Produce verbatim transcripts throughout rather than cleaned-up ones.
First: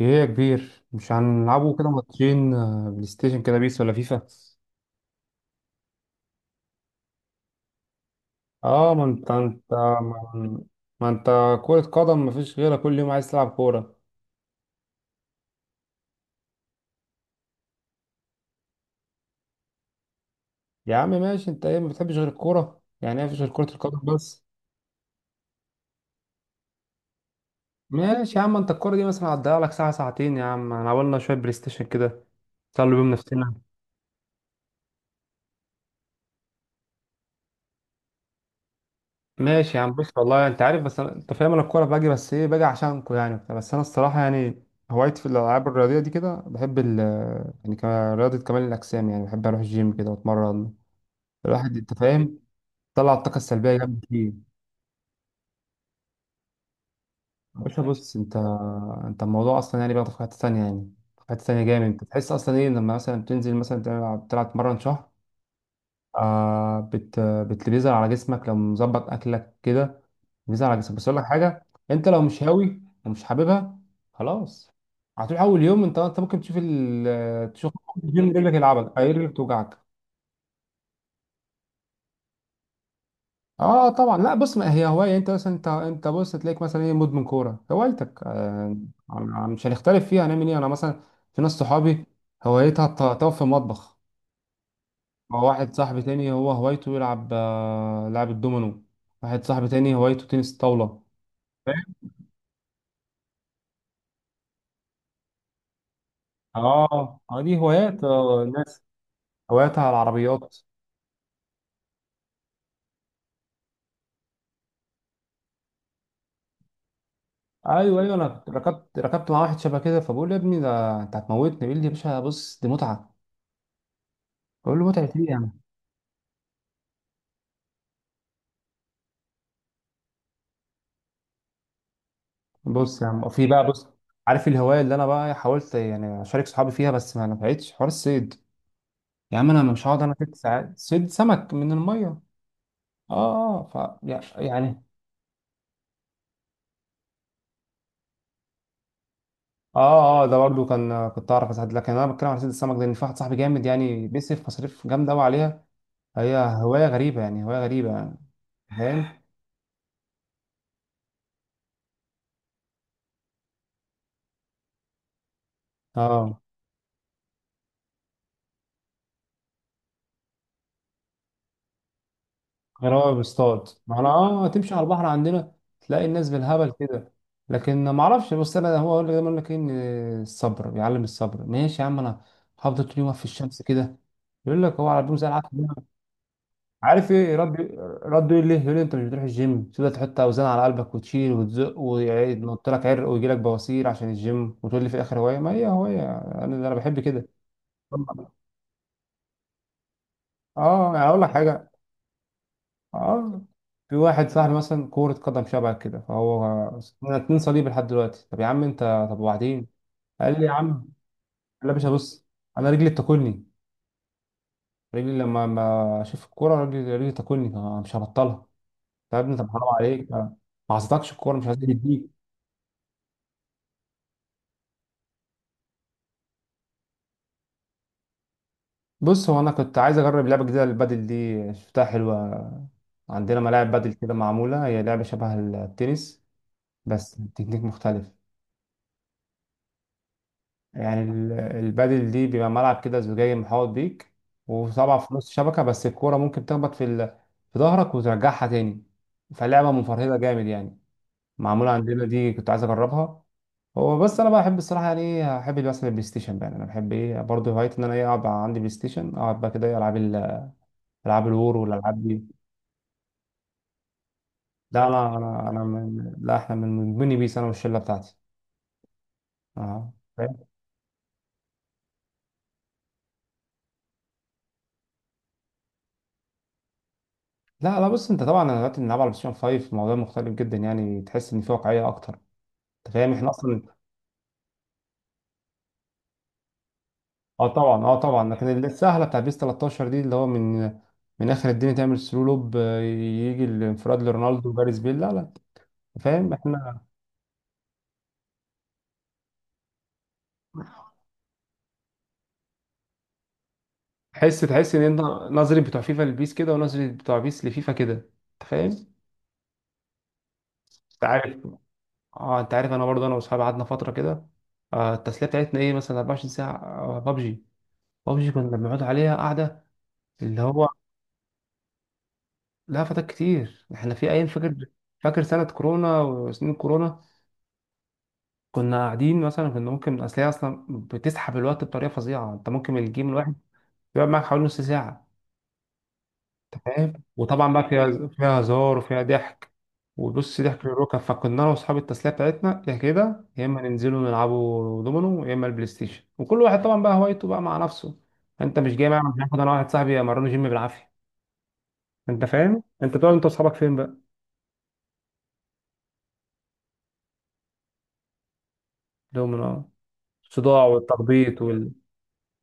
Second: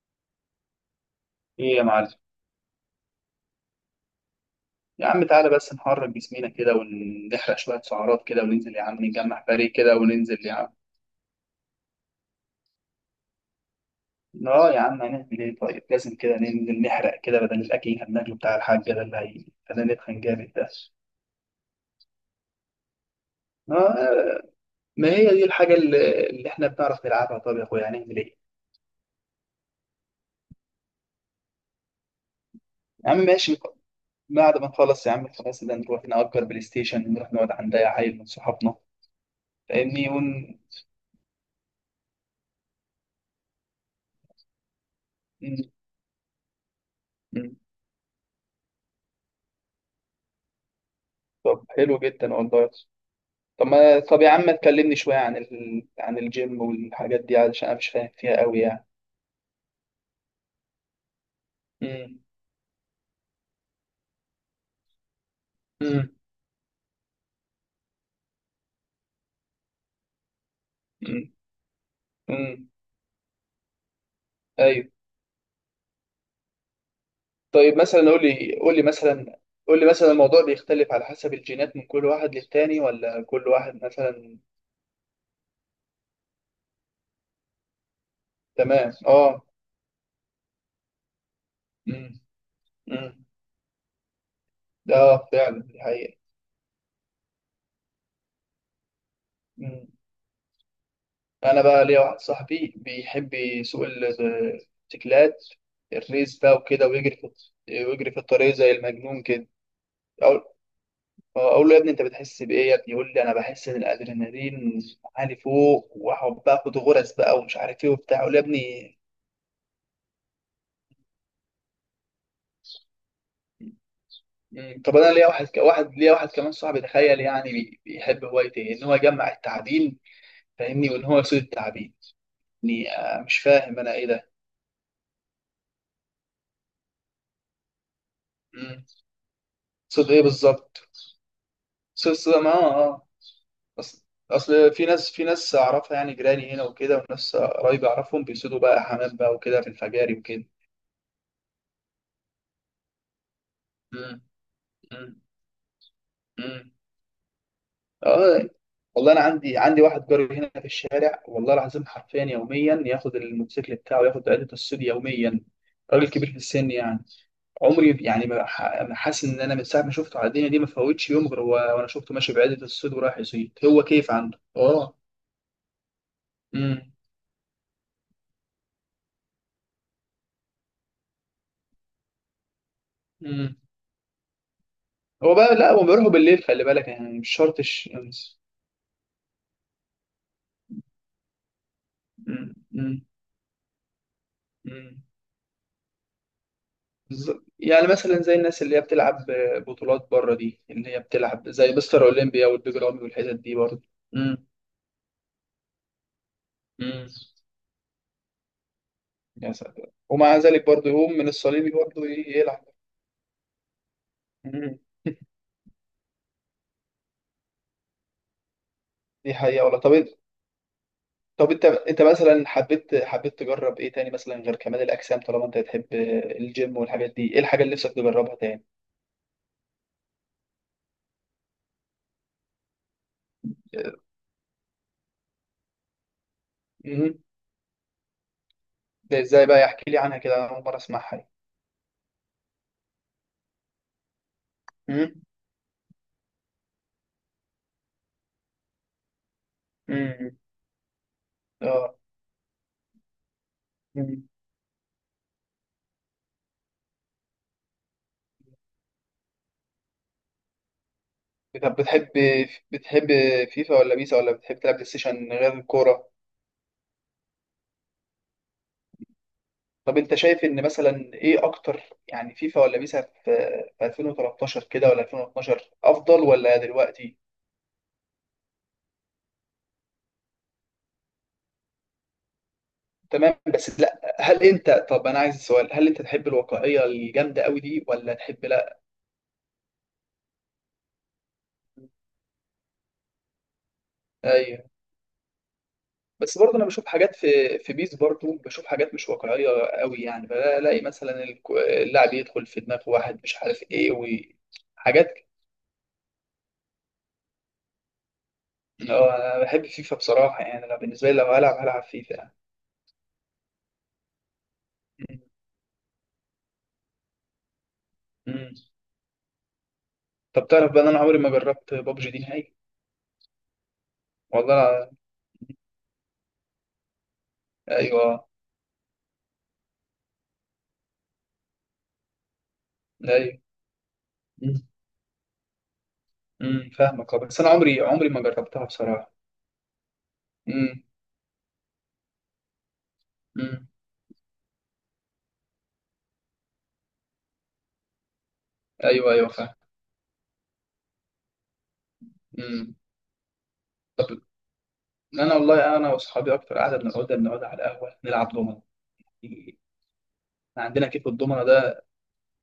ايه يا كبير، مش هنلعبوا ايه يا كده معلم. ماتشين، آه، بلاي ستيشن كده، بيس ولا فيفا؟ يا عم تعالى بس نحرك جسمينا كده ونحرق شوية سعرات كده وننزل يا اه ما عم، انت نجمع انت فريق كده وننزل يا ما, عم. ما انت كرة قدم مفيش غيرها، كل يوم عايز تلعب كورة. اه يا عم هنعمل ايه؟ طيب لازم كده ننزل نحرق كده بدل الاكل اللي هناكله بتاع الحاج ده اللي هيخلينا نتخن جامد ده. يا عم ماشي، انت ايه؟ ما بتحبش غير الكورة؟ يعني ايه؟ مفيش غير كرة القدم اه، بس؟ ما هي دي الحاجة اللي, اللي احنا بنعرف نلعبها. طب يا اخويا هنعمل ايه؟ ماشي يا عم، انت الكورة دي مثلا هتضيع لك ساعة ساعتين، يا عم انا عملنا شوية بلاي ستيشن كده، نسلوا بيهم يا عم نفسنا. ماشي. بعد ما نخلص يا عم خلاص ده نروح نأجر بلاي ستيشن ونروح نقعد عند اي عيل من صحابنا. ماشي يا عم، فاهمني بص والله ون... انت عارف، بس أنا... انت فاهم، انا الكوره باجي، بس ايه باجي عشانكو يعني وبتاع. بس انا الصراحه يعني هوايتي في الالعاب م- الرياضيه دي كده، بحب ال... م- يعني كمان رياضه كمال الاجسام، يعني بحب اروح الجيم كده واتمرن. طب الواحد، انت حلو جدا فاهم، والله. طلع الطاقه طب السلبيه ما جامد طب يا عم فيه. ما تكلمني شوية عن ال... عن الجيم والحاجات دي يا علشان أنا باشا مش فاهم بص، انت فيها قوي يعني. انت الموضوع اصلا يعني بياخد في حته ثانيه، يعني في حته ثانيه جامد، انت امم. تحس اصلا ايه لما مثلا بتنزل مثلا تلعب تلعب تمرن شهر، امم. آه بت بت- بيظهر على جسمك لو مظبط اكلك كده، بيظهر على جسمك. بس امم. اقول لك حاجه، انت لو مش امم. هاوي ومش حاببها خلاص، أيوه. هتروح اول يوم، انت انت ممكن تشوف ال تشوف طيب مثلا قول الجيم، رجلك لي قول لي يلعبك، اي رجلك مثلا، توجعك. قول لي مثلا الموضوع بيختلف على حسب الجينات من كل واحد للتاني ولا كل واحد اه طبعا، لا مثلا؟ بص، ما هي هوايه، انت مثلا انت انت بص تلاقيك مثلا ايه مدمن كوره هوايتك آه تمام، عم- اه. عم- مش هنختلف فيها، هنعمل ايه؟ انا مثلا في ناس صحابي امم. هوايتها الت- امم. تقف في المطبخ. اه هو فعلا واحد دي صاحبي حقيقة. تاني، هو هوايته يلعب آه، لعب الدومينو. واحد صاحبي امم. تاني هوايته تنس الطاولة. أنا بقى ليا فاهم؟ واحد صاحبي بيحب يسوق ال- التكلات، الريس بقى اه، وكده ويجري في اه، دي هوايات ويجري في آه، الطريق زي الناس المجنون كده. هواياتها على العربيات. اقول له يا ابني انت بتحس بايه يا ابني؟ يقول لي انا بحس ان الادرينالين عالي فوق، واقعد بقى اخد غرز بقى ومش عارف ايه ايوه، ايوه، وبتاع، اقول له يا انا ابني. ركبت ركبت مع واحد شبه كده، فبقول له يا ابني ده انت هتموتني، بيقول لي يا باشا بص، دي متعة. بقول مم. له طب متعة انا ليا ايه يا واحد عم؟ ك- واحد ليا واحد كمان صاحبي، تخيل يعني، بي- بيحب هوايته إيه؟ ان هو يجمع التعابين. فاهمني؟ وان هو يصيد التعابين. يعني بص يا آه، عم، مش في بقى فاهم بص، انا ايه ده. عارف الهواية اللي انا بقى حاولت يعني اشارك صحابي فيها، بس ما نفعتش، حوار الصيد. مم. يا عم انا مش هقعد صيد انا ايه ست ساعات بالظبط؟ صيد سمك من صيد المية. صيد ما اه اه اه، اه، اصل، ف اصل يعني في ناس في ناس اعرفها يعني جيراني هنا وكده وناس قرايبي اعرفهم بيصيدوا بقى حمام بقى وكده في الفجاري اه، اه. ده وكده. برضو كان كنت اعرف اساعد، لكن انا بتكلم على صيد السمك، لان في واحد صاحبي جامد يعني مم. بيصرف مصاريف جامده مم. قوي عليها. هي مم. هوايه غريبه يعني هوايه غريبه يعني اه. والله انا فاهم. عندي عندي واحد جاري هنا في الشارع، والله العظيم حرفيا يوميا ياخد الموتوسيكل بتاعه ياخد عدة الصيد يوميا. راجل كبير في اه، السن يعني. عمري يعني ما ح- ما حاسس ان انا من ساعه ما شفته على الدنيا دي ما فوتش يوم غير و- وانا شفته ماشي بعدة غير الصيد هو ورايح يصيد، بيصطاد، هو ما انا كيف عنده اه تمشي على اه. البحر عندنا تلاقي الناس بالهبل امم. كده. لكن ما اعرفش، بس انا هو اقول لك دايما، يقول لك ايه، ان الصبر بيعلم الصبر. ماشي يا عم، انا هفضل طول يوم واقف في امم. الشمس كده، يقول لك هو على بيوم زي هو بقى العسل. لا هو بيروحوا بالليل، خلي بالك عارف يعني مش ايه شرط رد؟ الش- رد يقول لي، يقول لي انت مش بتروح الجيم، تبدا تحط اوزان على قلبك وتشيل وتزق، وينط لك امم. عرق ويجي لك بواسير عشان الجيم، وتقول لي في امم. الاخر هوايه؟ ما هي هوايه، انا انا بحب كده. ز- يعني مثلا زي الناس اللي هي بتلعب بطولات بره دي، اللي اه هي يعني اقول لك بتلعب حاجه. زي مستر اولمبيا والبيج رامي والحتت اه، دي برضه. في واحد امم. صاحبي مثلا كرة قدم شبه كده، فهو امم. انا اتنين صليب لحد دلوقتي. طب يا عم انت، طب يا وبعدين. ساتر، ومع قال لي يا ذلك عم، برضه يقوم من لا الصليبي يا باشا برضه ي- بص، يلعب. انا رجلي بتاكلني، امم. رجلي لما ما اشوف الكوره رجلي رجلي بتاكلني، فأنا مش هبطلها. طب يا دي ابني، طب حقيقة حرام والله. طب انت، عليك، ما عصيتكش الكوره مش طب عايز انت انت تديك، مثلا حبيت حبيت تجرب ايه تاني مثلا غير كمال الاجسام طالما انت بتحب الجيم والحاجات دي؟ ايه الحاجة اللي نفسك تجربها تاني؟ بص هو انا كنت عايز اجرب لعبه جديده، للبادل دي شفتها حلوه، عندنا ملاعب بادل كده معموله، هي لعبه شبه التنس امم. بس تكنيك مختلف. ده ازاي بقى؟ يحكي لي عنها كده، انا اول مرة يعني اسمعها. ال- البادل دي بيبقى ملعب كده زجاجي محاوط بيك، وطبعا امم. في نص الشبكه، بس الكوره ممكن تخبط في ال... في ظهرك وترجعها تاني، فلعبه مفرهده امم. جامد يعني. معموله اه. عندنا دي، كنت عايز اجربها. هو بس انا بحب الصراحه، يعني ايه، احب مثلا البلاي ستيشن بقى، يعني انا بحب ايه برضه، هوايتي ان انا ايه اقعد عندي بلاي ستيشن، اقعد بقى كده إيه، العب ال- العاب الور طب والالعاب بتحب دي. بتحب فيفا ولا بيسا ولا بتحب تلعب بلاي لا، انا ستيشن انا غير انا الكورة؟ من، لا احنا من من بني بيس، انا والشله بتاعتي. اه، طب انت شايف فاهم؟ ان مثلا ايه اكتر؟ يعني فيفا ولا بيسا في في ألفين وثلاثة عشر كده ولا ألفين واتناشر افضل ولا دلوقتي؟ لا، لا، بص انت، طبعا انا دلوقتي بنلعب على بلاي فايف، الموضوع مختلف جدا، يعني تحس ان في واقعيه اكتر. انت فاهم احنا تمام اصلا. بس لا، هل انت، طب انا عايز السؤال، هل انت تحب الواقعية الجامدة اه قوي طبعا، دي اه ولا طبعا، تحب لكن اللي لا؟ السهله بتاع بيس تلتاشر دي اللي هو من من اخر الدنيا تعمل سلو لوب، آه، يجي الانفراد لرونالدو ايوه. وجاريث بيل. لا، لا، أنت فاهم بس برضه انا احنا. بشوف حاجات في في بيس، برضه بشوف حاجات مش واقعية قوي يعني. بلاقي مثلا الك- اللاعب يدخل في دماغ واحد مش عارف ايه تحس تحس ان انت، وحاجات. نظري بتوع فيفا لبيس كده، ونظري بتوع بيس لفيفا كده، انت فاهم، هو انا بحب فيفا بصراحه، يعني انا انت بالنسبه لي لو عارف. هلعب هلعب فيفا يعني. اه، انت عارف، انا برضه انا واصحابي قعدنا فتره كده، آه التسليه بتاعتنا ايه مثلا، اربع وعشرين ساعه بابجي. بابجي امم. كنا بنقعد عليها قاعده، اللي طب هو. تعرف بقى إن انا عمري ما جربت بابجي دي نهائي؟ لا فتك كتير، احنا في ايام، فاكر والله أنا... فاكر سنه كورونا وسنين كورونا، ايوه كنا قاعدين مثلا، كنا ممكن، اصل هي اصلا بتسحب الوقت بطريقه فظيعه، انت ممكن الجيم الواحد ايوه. يقعد معاك حوالي نص ساعه. امم، تمام، فاهمك. آه، بس انا وطبعا بقى عمري فيها عمري ما فيها جربتها هزار وفيها بصراحه. ضحك، وبص ضحك امم. للركب. فكنا انا واصحاب التسليه بتاعتنا يا كده، يا اما امم. ننزلوا نلعبوا دومينو، يا اما البلاي ستيشن، وكل واحد طبعا بقى هوايته بقى مع نفسه. انت مش جاي معايا؟ ايوه مش ايوه هاخد انا فاهم. واحد صاحبي امرنه جيم بالعافيه. انت فاهم، امم. انت بتقعد انت واصحابك فين بقى؟ طب انا والله انا واصحابي اكتر قاعده، بنقعد بنقعد على القهوه نلعب دومنه. دومينو، إحنا الصداع عندنا كيف والتخبيط الضمنه وال... ده.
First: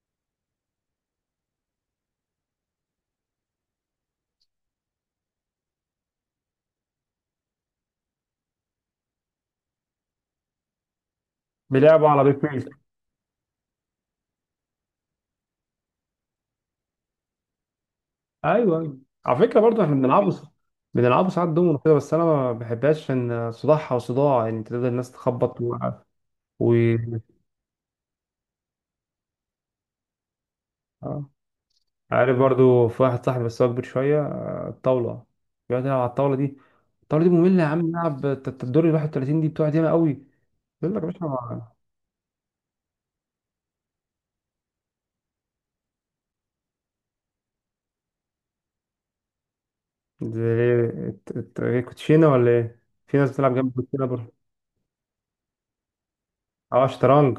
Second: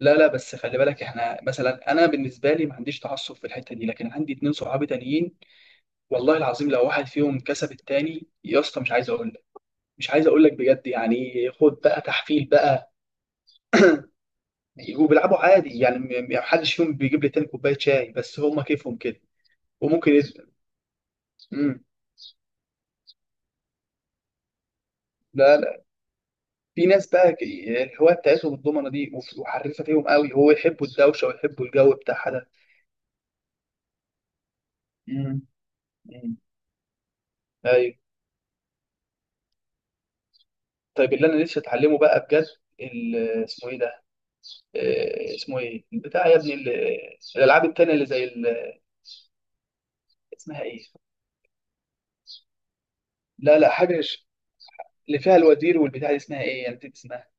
لا لا، بس خلي بالك احنا مثلا، انا بالنسبه لي ما عنديش تعصب في الحته دي، لكن عندي اتنين صحابي تانيين والله العظيم لو واحد فيهم كسب التاني يا اسطى، مش عايز اقول لك، مش عايز اقول لك بجد يعني، خد بقى بيلعبوا على بيت تحفيل ميل. بقى. وبيلعبوا عادي يعني، م- م- محدش فيهم بيجيب لي تاني كوبايه شاي، بس هما ايوه، ايوه، كيفهم كده على فكره برضه احنا وممكن بنلعبوا س- يزعل. بنلعبوا ساعات دومينو امم. كده، بس انا ما بحبهاش، ان صداعها وصداع يعني، تفضل الناس لا تخبط و... لا، في و... ناس بقى ك- الهوايه بتاعتهم الضمنه دي، وف- وحريفه فيهم قوي، هو يحبوا الدوشه آه. ويحبوا الجو بتاعها عارف ده. برضو في واحد صاحبي، بس هو اكبر شويه، آه، الطاوله، امم. بيقعد يلعب على الطاوله امم. دي. الطاوله دي ممله يا عم، ايوه. نلعب الت- الت- الدور ال واحد وثلاثين، دي بتقعد ياما قوي. يقول لك يا طيب باشا اللي انا لسه اتعلمه بقى بجد، ال- اسمه ايه ده؟ آه، اسمه ايه البتاع يا ابني؟ ال- الالعاب التانيه اللي زي ال- دي، اسمها ايه؟ الت- الت- إيه، كوتشينه ولا ايه؟ في ناس بتلعب لا جنب لا حاجه، الكوتشينه برضه. اللي فيها الوزير والبتاع دي اسمها ايه يعني؟ اه، نسيت اسمها. شطرنج.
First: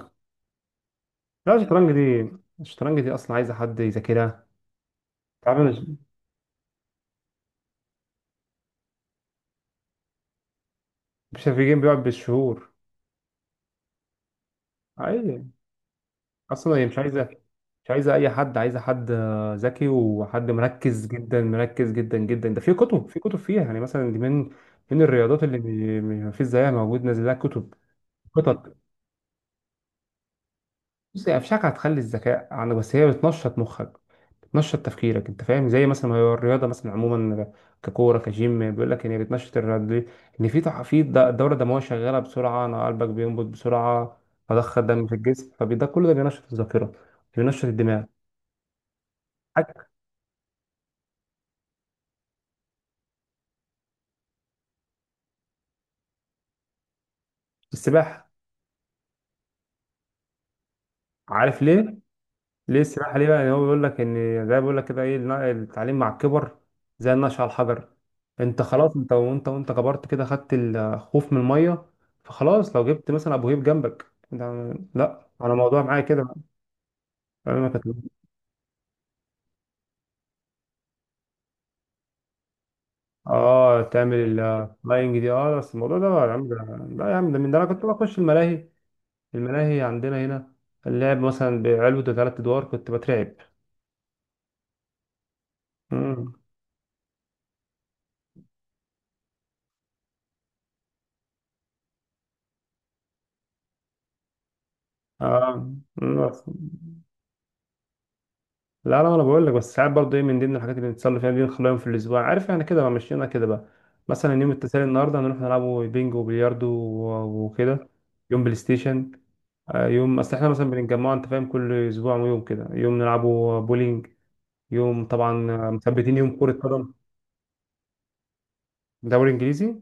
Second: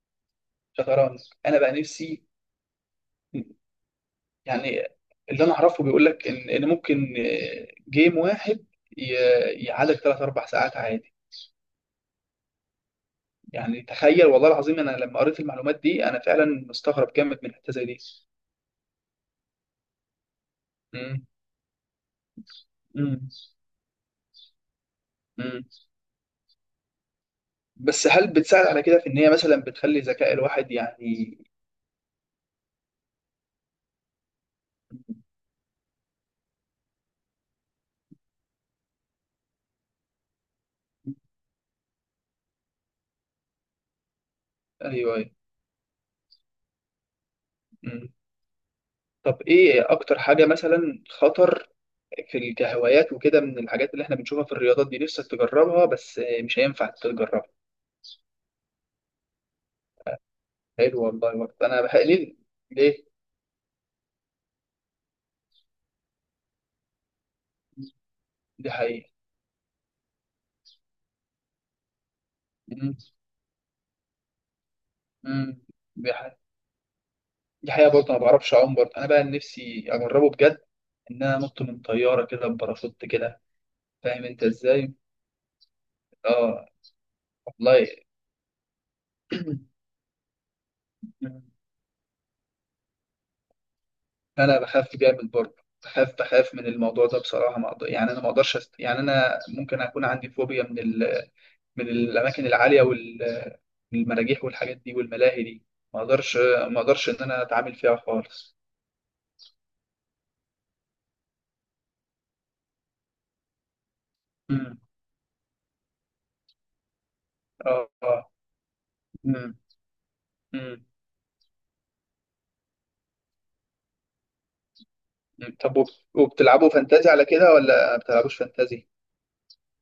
شطرنج. لا انا بقى الشطرنج نفسي، دي، الشطرنج دي اصلا عايزه حد يذاكرها. يعني اللي انا تعرف مش اعرفه بيقول لك ان ان ممكن آه، جيم واحد ي- يعادل ثلاث اربع ساعات عادي. مش في جيم بيقعد بالشهور، يعني تخيل، والله العظيم انا لما اي. قريت المعلومات دي انا فعلا اصلا هي مش مستغرب عايزه، جامد من حته زي مش دي. عايزه اي حد، عايزه حد آه، ذكي، وحد مركز مم. جدا، مركز جدا جدا، ده في كتب، في مم. كتب فيها يعني. مثلا دي من من الرياضات اللي مم. ما فيش زيها موجود، نازل لها كتب. بس هل بتساعد خطط. على كده في ان هي مثلا بتخلي ذكاء الواحد بص هي يعني؟ افشاك هتخلي الذكاء عندك، بس هي بتنشط مخك، بتنشط تفكيرك، انت فاهم، زي مثلا ما هي الرياضه مثلا عموما، ككوره كجيم، بيقول لك ان هي بتنشط، الرياضه دي ان في تح- في د- الدوره الدمويه شغاله بسرعه، انا قلبك بينبض بسرعه، فضخ الدم في ايوه ايوه. الجسم، فده كل ده بينشط الذاكره، بينشط الدماغ. مم. طب ايه اكتر حاجه مثلا خطر في ال- كهوايات وكده من الحاجات اللي احنا بنشوفها في الرياضات دي نفسك تجربها بس مش هينفع تجربها؟ السباحة. حلو والله. برضه عارف انا ليه؟ بحق ليه؟ ليه ليه؟ السباحة ليه بقى؟ يعني هو بيقول لك إن، زي بيقول لك كده إيه، النا- التعليم مع الكبر زي النقش على الحجر. أنت دي خلاص، حقيقة. أنت وأنت وأنت كبرت كده، خدت الخوف من المية، فخلاص لو مم. جبت مثلا أبو هيب جنبك، ده لا، أنا مم. الموضوع معايا دي كده بقى. حقيقة. أنا ما دي حقيقة، برضه انا ما كنت- بعرفش اعوم، برضه انا بقى نفسي اجربه بجد ان انا انط من طيارة كده بباراشوت كده. آه تعمل فاهم انت ازاي؟ اللاينج دي، آه بس الموضوع ده بقى يا عم ده، اه. لا يا عم، ده من ده أنا كنت والله بخش الملاهي. الملاهي عندنا هنا، اللعب مثلا بعلبة ثلاث أدوار كنت بترعب. انا بخاف جامد برضه. بخاف مم. بخاف من الموضوع ده بصراحه. ما أقدر يعني، انا ما اقدرش أست... يعني انا ممكن اكون عندي فوبيا من ال... من الاماكن العاليه وال... والمراجيح والحاجات دي والملاهي دي. آه. ما مم. اقدرش، ما اقدرش ان انا اتعامل فيها خالص. لا لا، انا بقول لك، بس ساعات برضه ايه، من ضمن الحاجات اللي بنتصل فيها دي، نخليها يوم في الاسبوع، عارف احنا كده بقى، مشينا كده بقى. مثلا يوم امم. التسالي النهارده هنروح نلعبوا بينج وبلياردو و- وكده، اه اه. يوم بلاي ستيشن، امم. آه، يوم، اصل احنا مثلا امم. بنتجمع، انت فاهم كل اسبوع يوم كده، يوم نلعبوا بولينج، يوم طبعا، أمم. آه، طب وب... مثبتين يوم كرة وبتلعبوا قدم، فانتازي على كده ولا ما بتلعبوش فانتازي؟ دوري انجليزي.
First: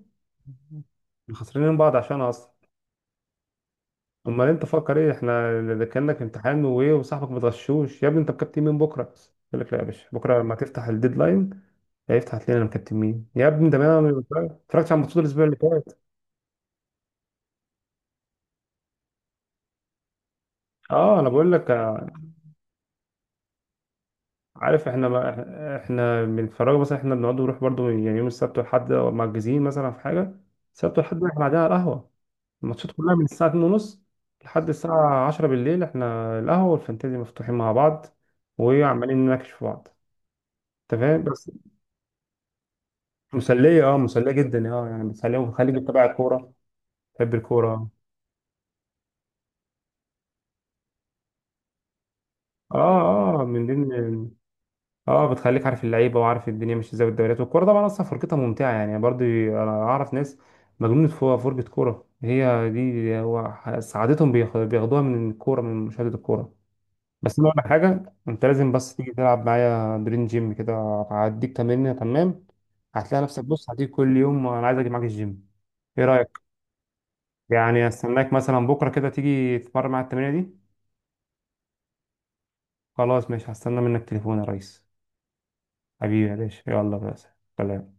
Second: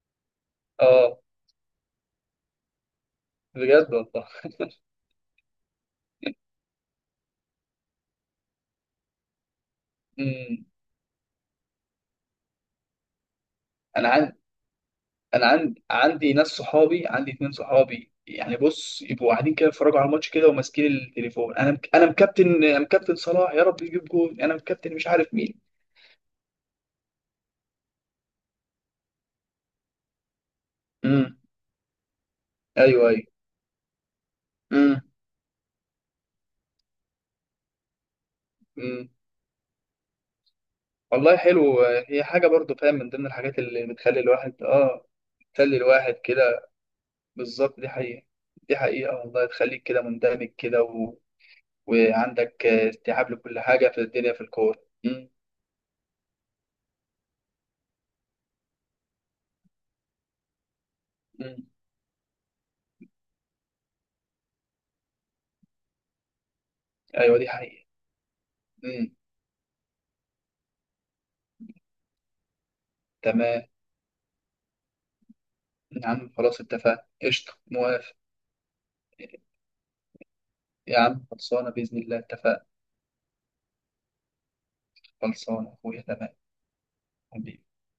اه، خسرانين من بعض عشان اصلا. بجد والله. امال انت فكر ايه؟ احنا ده كانك امتحان وايه، وصاحبك متغشوش، يا ابني انت بكابتن مين بكره؟ يقول لك لا يا باشا، بكره لما امم. تفتح الديدلاين. لا يفتح لنا مكتمين يا ابني، ده ما ما انا اتفرجتش على الماتشات الاسبوع انا اللي عندي فات. عندي ناس صحابي، عندي اتنين صحابي يعني، بص يبقوا قاعدين كده يتفرجوا على الماتش كده وماسكين اه انا بقول التليفون، لك، انا مك... آه، انا مكابتن انا مكابتن صلاح يا رب يجيب جول، انا عارف مكابتن مش احنا عارف مين. ما احنا بنتفرج مثلا، احنا بنقعد نروح برضو، يعني يوم السبت والحد مأجزين مثلا في حاجه، السبت والحد بقى امم. احنا قاعدين على القهوه، الماتشات ايوه كلها ايوه. من الساعه الثانية ونص لحد امم. الساعه عشرة بالليل، احنا القهوه والفانتازي مفتوحين مع بعض، امم. وعمالين نناقش في بعض، انت فاهم، والله بس. حلو. هي حاجه برضو، فاهم، من ضمن الحاجات مسليه، اللي اه بتخلي مسليه الواحد جدا، اه يعني اه مسليه، بتخلي وبتخليك تتابع الواحد الكوره، كده تحب بالظبط. الكوره. دي حقيقه. دي حقيقه والله، تخليك كده مندمج كده و... وعندك آه، استيعاب اه، اه، لكل من حاجه في ضمن، الدنيا في الكوره. امم. اه بتخليك عارف اللعيبه وعارف الدنيا ماشيه ازاي والدوريات والكوره، طبعا اصلا فرجتها ممتعه يعني، برضه انا اعرف ناس مجنونه فوق فرجه امم. كوره، هي دي، هو ح- سعادتهم بياخ- بياخدوها من الكوره، من مشاهده الكوره. ايوه بس انا دي اقول لك حقيقه. حاجه، انت لازم بس تيجي امم. تلعب معايا درين جيم كده، هديك تمرين تمام، هتلاقي نفسك تمام بص هتيجي كل يوم، انا عايز اجي معاك الجيم. ايه يا عم رايك؟ خلاص اتفقنا، قشطة يعني موافق. استناك مثلا بكره كده تيجي تتمرن مع التمرينه دي. يا عم خلصانة بإذن الله اتفقنا. خلاص ماشي، هستنى منك تليفون يا ريس. خلصانة يا أخويا تمام. حبيبي يا باشا، يلا بس، حبيبي. سلام.